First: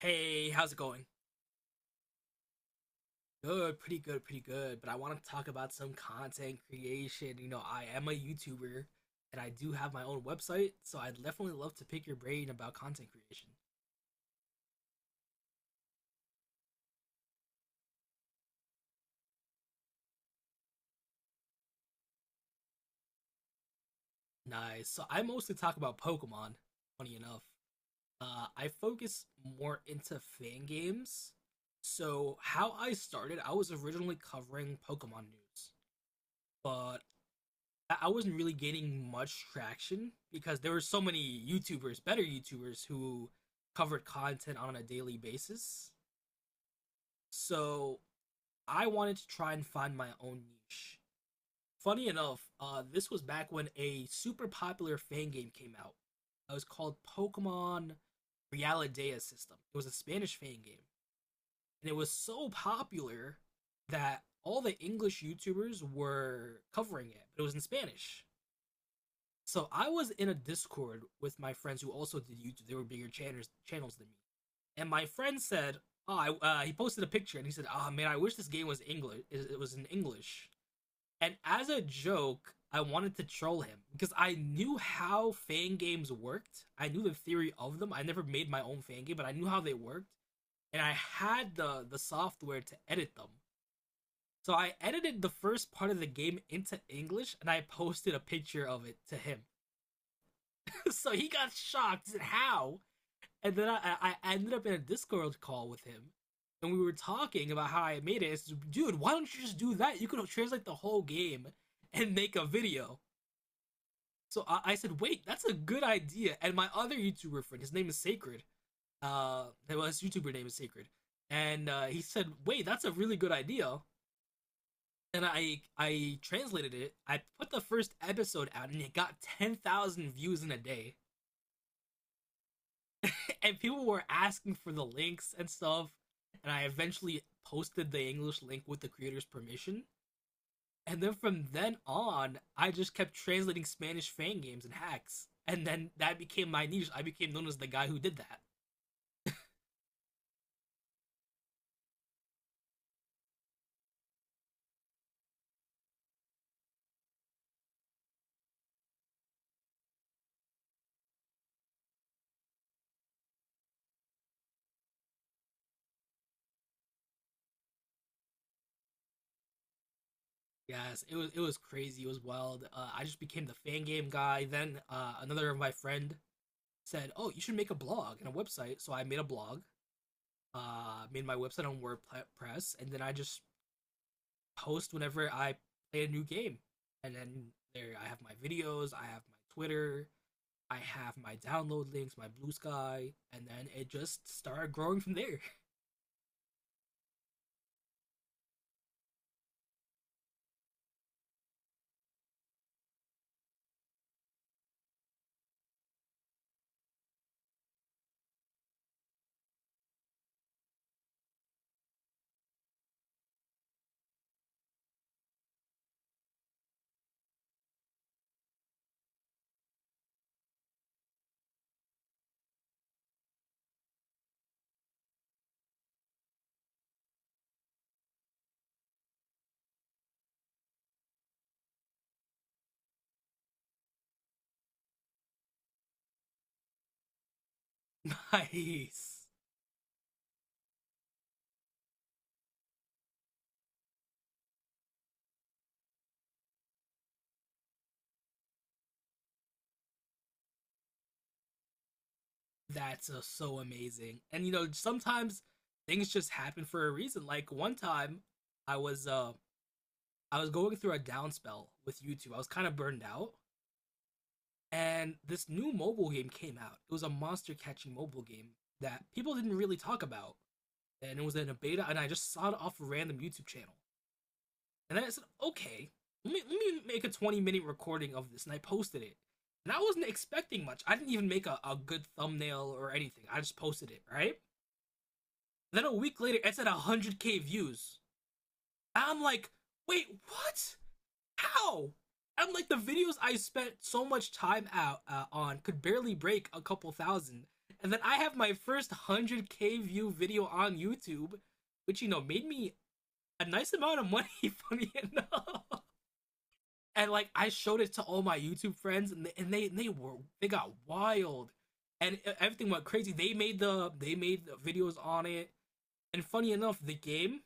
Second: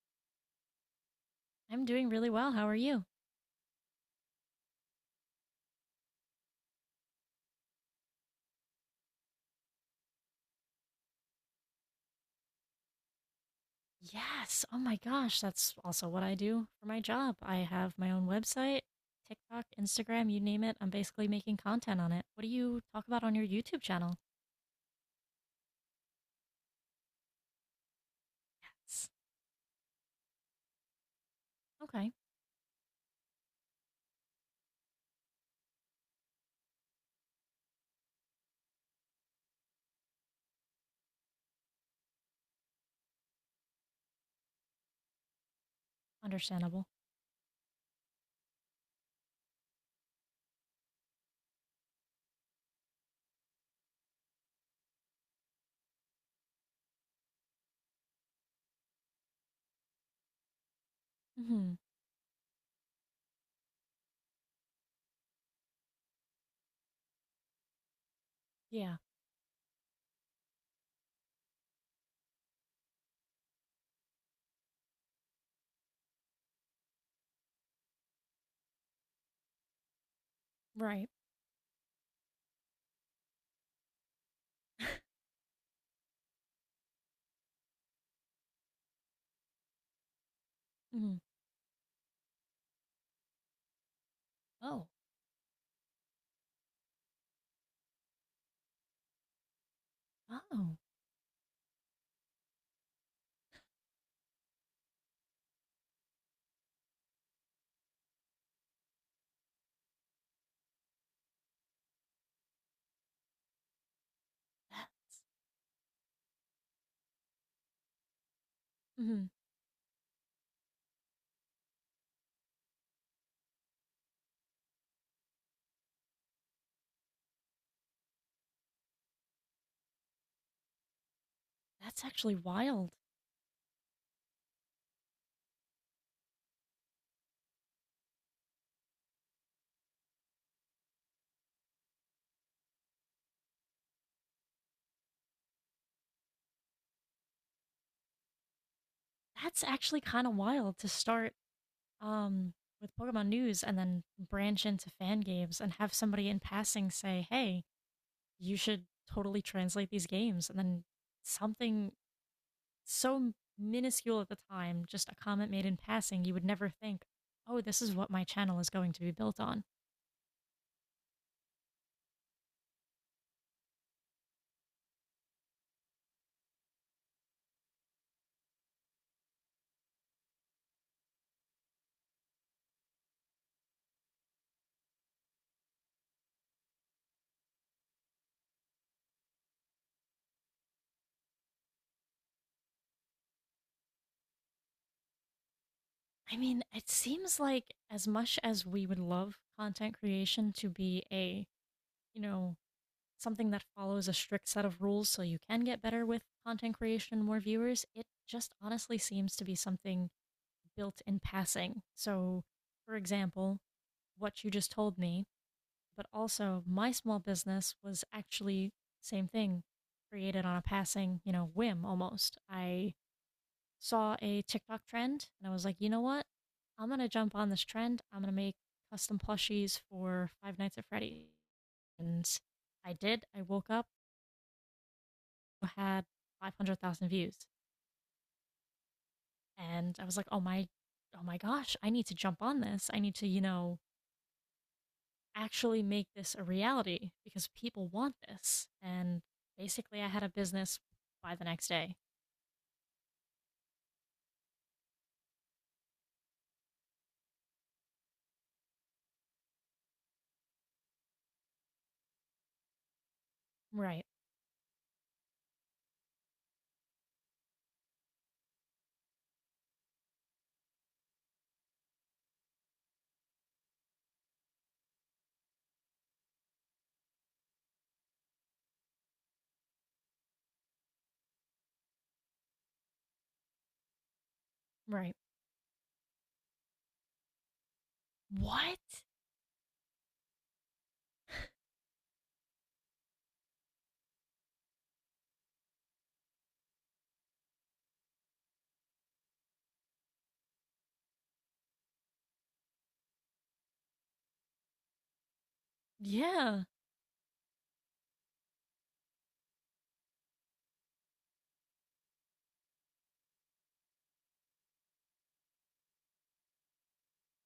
Hey, how's it going? I'm doing really well. How are you? Good, pretty good, pretty good. But I want to talk about some content creation. You know, I am a YouTuber and I do have my own website, so I'd definitely love to pick your brain about content creation. Yes. Oh my gosh. That's also what I do for my job. I have my own website, TikTok, Instagram, you name it. I'm basically making content on it. What do you talk about on your YouTube channel? Nice. So I mostly talk about Pokemon, funny enough. I That's- focus more into fan games. okay. So how I started, I was originally covering Pokemon news, but I wasn't really getting much traction because there were so many YouTubers, better YouTubers, who covered content on a daily basis. Understandable. So I wanted to try and find my own niche. Funny enough, this was back when a super popular fan game came out. It was called Pokemon Realidea System. It was a Spanish fan game, Hmm. and it was so popular that all the English YouTubers were covering it, but it was in Spanish. Yeah. So I was in a Discord with my friends who also did YouTube. They were bigger channels than me. And my friend said, "Oh, I, he posted a picture and he said, "Oh man, I wish this game was English. It was in English." Right. And as a joke, I wanted to troll him because I knew how fan games worked. I knew the theory of them. I never made my own fan game, but I knew how they worked, and I Hmm. had the software to edit them. So I Oh. edited the first part of the game into English and I posted a picture of it to him. Oh. So he got shocked. He said, How? And then I ended up in a Discord call with him, and we were talking about how I made it. I said, Dude, why don't you just do that? You could translate the whole game and make a video. So I That, said, Wait, that's a good idea. And my other YouTuber friend, his name is Sacred. hmm. Well, his YouTuber name is Sacred, and he said, Wait, that's a really good idea. And I translated it. I put the first episode out, and it got 10,000 views in a day That's actually wild. and people were asking for the links and stuff. And I eventually posted the English link with the creator's permission. And then from then on, I just kept translating Spanish fan games and hacks. And then that became my niche. I became known as the guy who did that. That's actually kind of wild to start um with Pokemon news and then branch into fan games and have somebody in passing say, hey, you should totally translate these games. And then something so minuscule at the time, just a comment made in passing, you would never think, oh, this is what my channel is going to be built on. Yes, it was crazy. It was wild. I just became the fan game guy. Then another of my friend said, "Oh, you should make a blog and a website." So I made a blog. Made my website on WordPress, and then I just post whenever I play a new game. And then there I have my videos, I have my Twitter, I have my download links, my Blue Sky, and then it just started growing from there. I mean, it seems like as much as we would love content creation to be a, you know, something that follows a strict set of rules so you can get better with content creation and more viewers, it just honestly seems to be something built in passing. So, for example, what you just told me, but also my small business was actually same thing, created on a passing, whim almost. I saw a TikTok trend and I was like, you know what? I'm gonna jump on this trend. I'm gonna make custom plushies for Five Nights at Freddy's. And I did. I woke up, had 500,000 views. Nice. And I was like, oh my, oh my gosh, I need to jump on this. I need to, actually make this a reality because people want this. And basically, I had a business by the next day. That's so amazing. And you know, sometimes things just happen for a reason. Like one time I was uh I was going through a down spell with YouTube. I was kind of burned out Right. and this new mobile game came out. It was a monster catching mobile game that people didn't really talk about. And it was in a beta, and I just saw it off a random YouTube channel. And then I said, okay, let me make a 20-minute recording of this, and I posted it. And I wasn't expecting much. I didn't even make a good thumbnail or anything. I just posted it, right? Right. Then a week later, it's at 100k views. What? And I'm like, wait, what? How? I'm like, the videos I spent so much time out on could barely break a couple thousand. And then I have my first 100k view video on YouTube, which, you know, made me a nice amount of money, funny enough. Yeah. And like I showed it to all my YouTube friends, and they got wild, and everything went crazy. They made the videos on it, and funny enough, the game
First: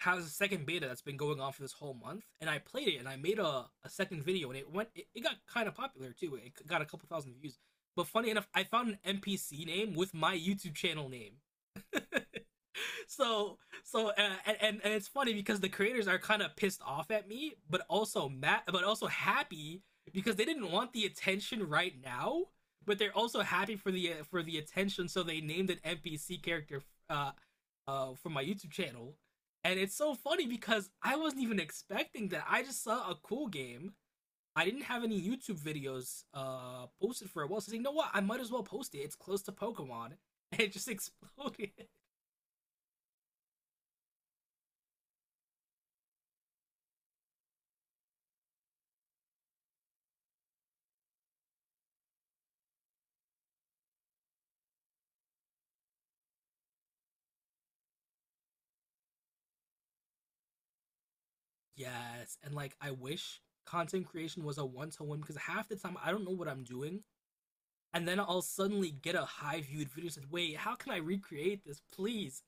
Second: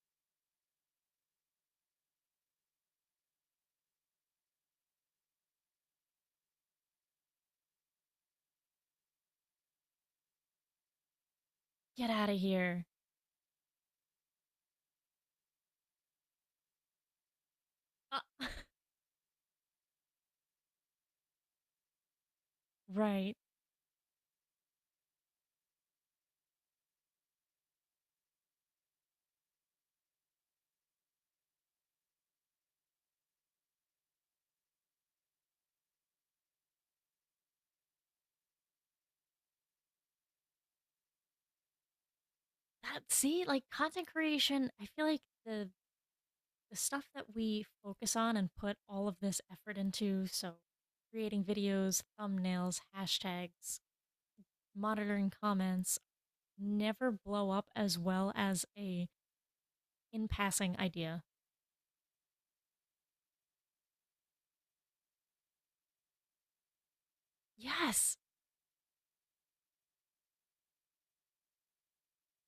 has a second beta that's been going on for this whole month, and I played it, and I made a second video, and it went it got kind of popular too. It got a couple thousand views. But funny enough, I found an NPC name with my YouTube channel name. Get out of here. So so and it's funny because the creators are kind of pissed off at me but Uh, also mad but also happy because they didn't want the attention right now, but they're Right. also happy for the attention, so they named an NPC character uh for my YouTube channel. And it's so funny because I wasn't even expecting that. I just saw a cool game. I didn't have any YouTube videos posted for a while, so I said, you know what, I might as well post it. It's close to Pokemon. And it just exploded. That see, like content creation, I feel like the stuff that we focus on and put all of this effort into, so creating videos, thumbnails, hashtags, monitoring comments, never blow up as well as a in passing idea. Yes. And like I wish content creation was a one to one because half the time I don't know what I'm doing. And Yes. then I'll suddenly get a high viewed video and said, wait, how can I recreate this, please?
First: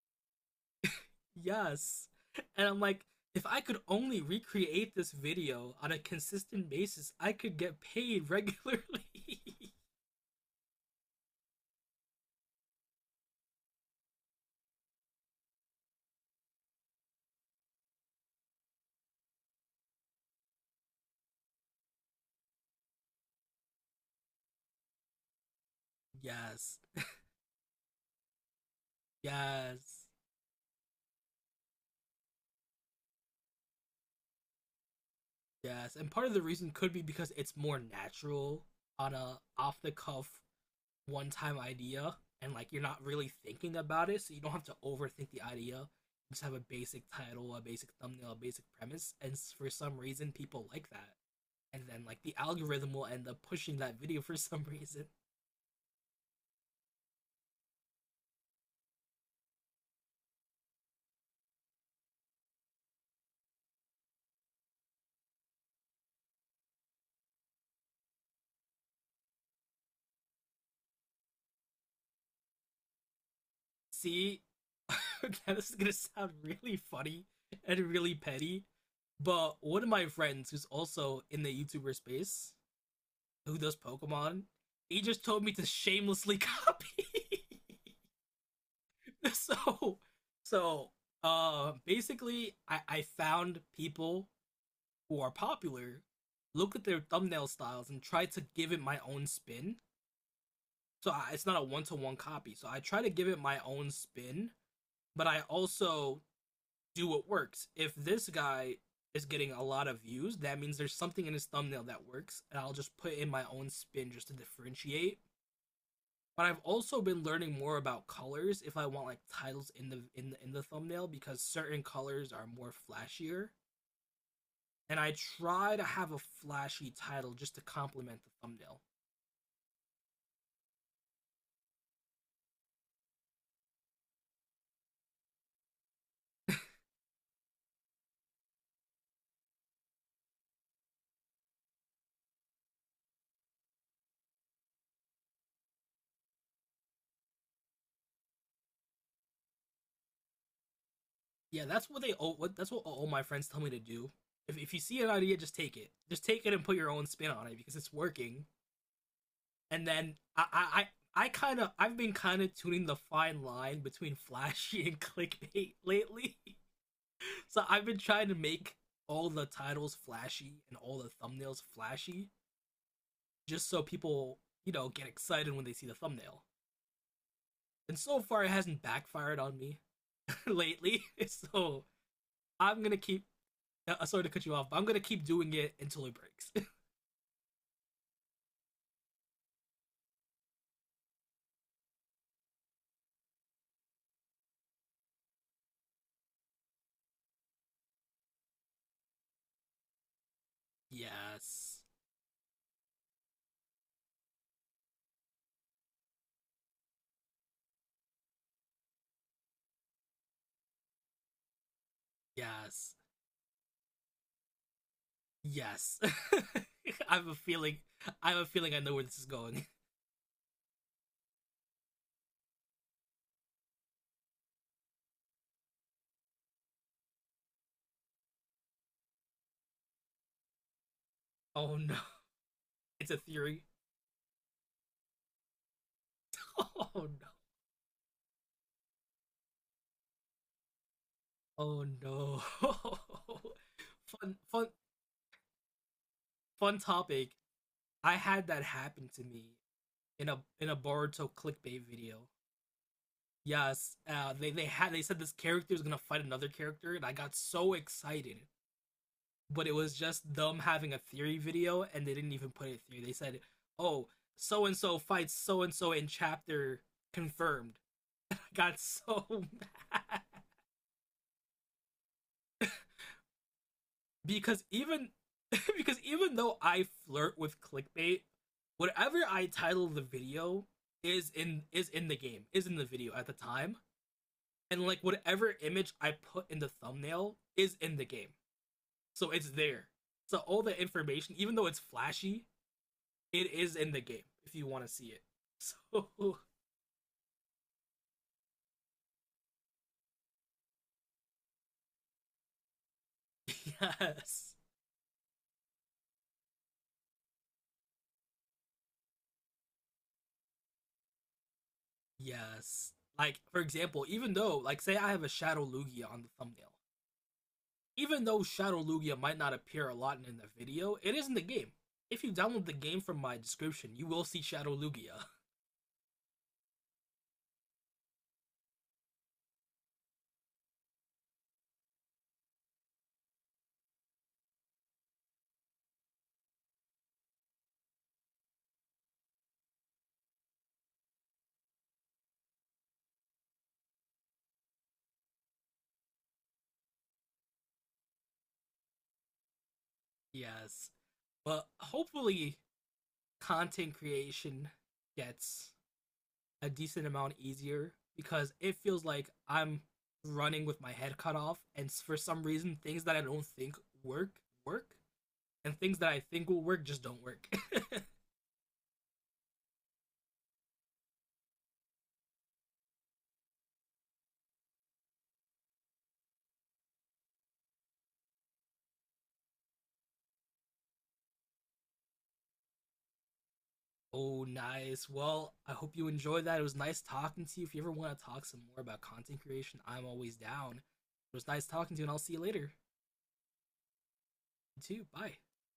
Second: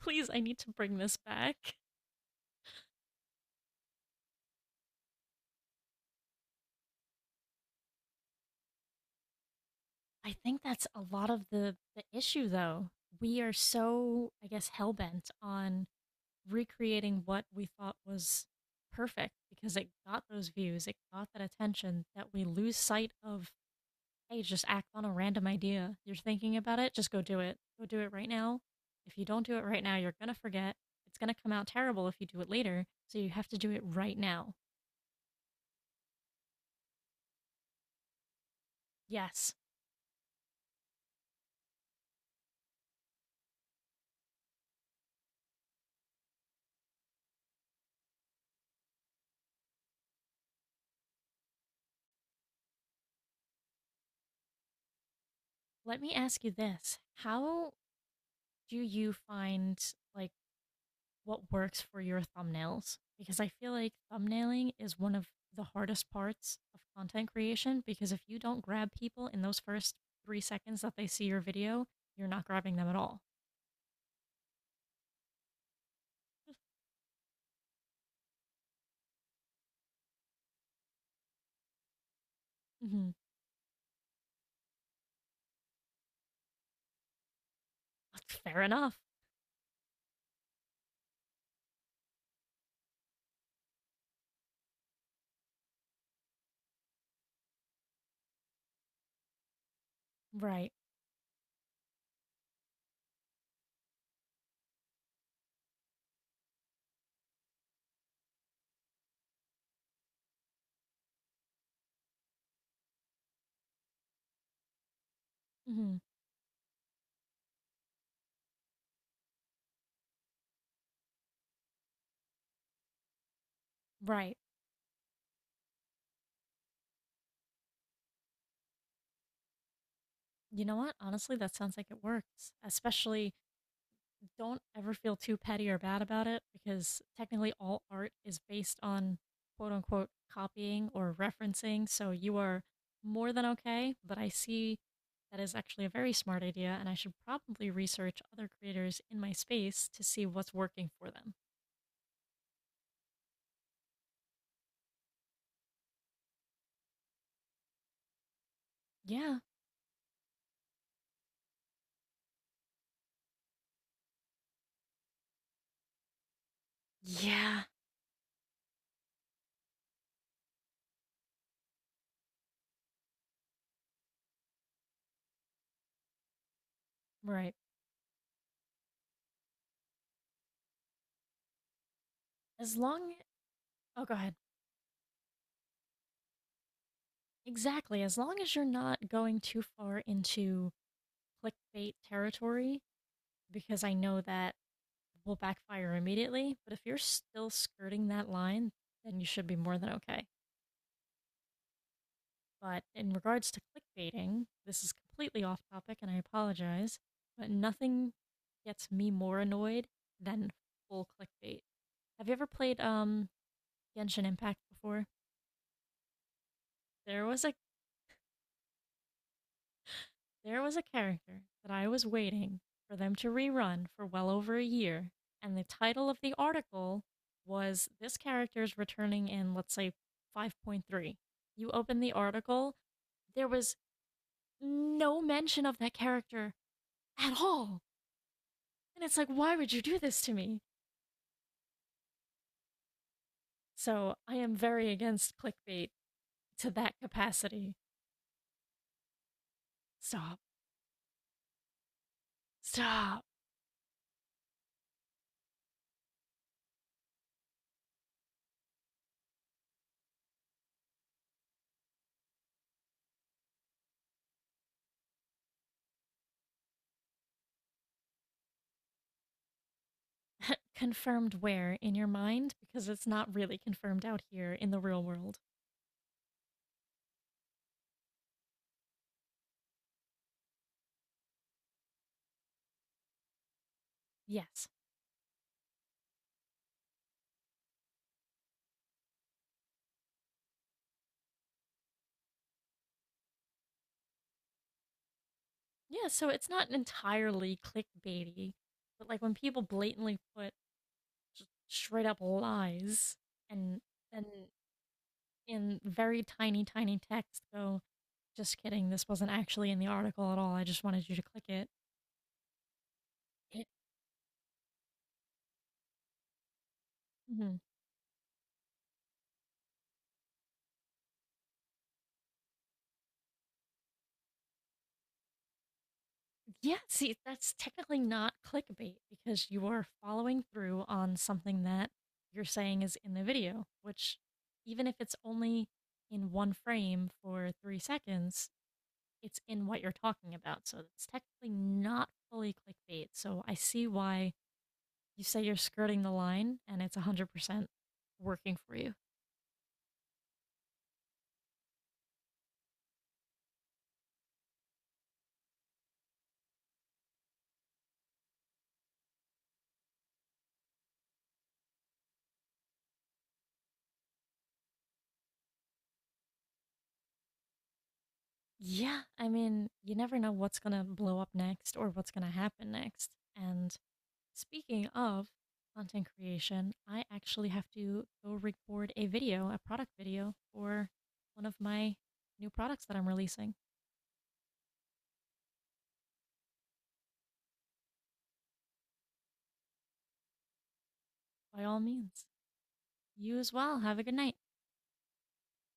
Please, I need to bring this back. Yes. And I'm like, if I could only recreate this video on a consistent basis, I could get paid regularly. I think that's a lot of the issue, though. We are so, I guess, hell bent on recreating what we thought was perfect because it got those views, it got that attention that we lose sight of, hey, just act on a random idea. You're thinking Yes. about it, just go do it. Go do it right now. If you don't do it right now, Yes. you're going to forget. It's going to come out terrible if you do it later. So you have to do it right now. Yes. And part of the reason could be because it's more natural on a Yes. off the cuff one time idea, and like you're not really thinking about it, so you don't have to overthink the idea. You just have a basic title, a basic thumbnail, a basic premise, and for some reason people like that. And then like the algorithm will end up pushing that video for some reason. Let me ask you this. How do you find, like, what works for your thumbnails? Because I feel like thumbnailing is one of the hardest parts of content creation because if you don't grab people in those first 3 seconds that they see your video, you're not grabbing them at all. See, this is gonna sound really funny and really petty, but one of my friends who's also in the YouTuber space, Hmm. who does Pokemon, he just told me to shamelessly copy. Fair enough. so so basically I found people who are popular, looked at their thumbnail styles and tried to give it my own spin, Right. so I, it's not a one-to-one copy, so I try to give it my own spin, but I also do what works. If this guy is getting a lot of views, that means there's something in his thumbnail that works, and I'll just put in my own spin just to differentiate, Hmm. but I've also been learning more about colors if I want like titles in the thumbnail because certain colors are more flashier, Right. and I try to have a flashy title just to complement the thumbnail. You know what? Honestly, that sounds like it works, especially don't ever feel too petty or bad about it because technically all art is based on quote unquote copying or referencing. So you are more than okay. But I see that is actually a very smart idea, and I should probably research other creators in my space to see what's working for them. Yeah, that's what all my friends tell me to do. If you see an idea, just take it. Just take it and put your own spin on it because it's working. Yeah. And then I've been kind of tuning the fine line between flashy and clickbait lately. So Yeah. I've been trying to make all the titles flashy and all the thumbnails flashy just so people, you know, get excited when they see the thumbnail. Right. And so far it hasn't backfired on me lately. So As I'm going to long, keep oh, go sorry to ahead. cut you off, but I'm going to keep doing it until it breaks. Exactly. As long as you're not going too far into clickbait territory, because I know that will backfire immediately. But if you're still skirting that line, then you should be more than okay. Yes. But in regards to clickbaiting, this is completely off topic and I apologize, but nothing gets me more annoyed than full clickbait. Have you ever played Yes. Genshin Impact before? Yes. I have There a was a- feeling I have a feeling I know where this is going. There was a character that I was waiting for them to rerun for well over a year, and the title of the article was This Character's returning in, let's say, 5.3. You Oh no. open the article, It's a there theory. was no mention of that character Oh no. at all. And it's like, why would you do this to me? Oh no. So fun I am fun very against clickbait to fun that topic. capacity. I had that happen to me in Stop. a Boruto clickbait video. Stop. Yes, they said this character is gonna fight another character, and I got so excited. But it was just them having a theory video, and they didn't even put it through. They said, "Oh, so and so fights so and so in chapter confirmed." I got so mad Confirmed where in your mind? Because it's not really confirmed out here because in the real even world. because even though I flirt with clickbait, whatever I title the video is in the video at the time, Yes. and like whatever image I put in the thumbnail is in the game. So it's there. So all the information, even though it's flashy, it is in the game if you want to see it. Yeah, so So it's not entirely clickbaity, but like when people blatantly put straight up lies and and yes. in very tiny, tiny text go, just kidding, this wasn't actually in the article at all. I just wanted you to click it. Yes. Like, for It example, even though, like, say I have a Shadow Lugia on the thumbnail, mhm. even though Shadow Lugia might not appear a lot in the video, it is in the game. If you download the game from my description, you will see Shadow Lugia. Yeah, see, that's technically not clickbait because you are following through on something that you're saying is in the video, which even if it's only in one frame for 3 seconds, it's in what you're talking about, so it's technically not fully clickbait. So I see why you say you're skirting the line and it's 100% working for you. Yes. But hopefully, content creation gets a decent amount easier because it feels like I'm running with my head cut off, and for some reason, things that I don't think work work, and things that I think will work just don't work. Yeah, I mean, you never know what's going to blow up next or what's going to happen next. And speaking of content creation, I actually have to go record a video, a product video for one of my new products that I'm releasing. Oh, nice. Well, I hope you enjoyed that. It was nice talking to you. If you ever want to talk some more about content creation, I'm always down. It was By nice all talking to you, and I'll means, see you later. you as well. Have a good night. You too. Bye.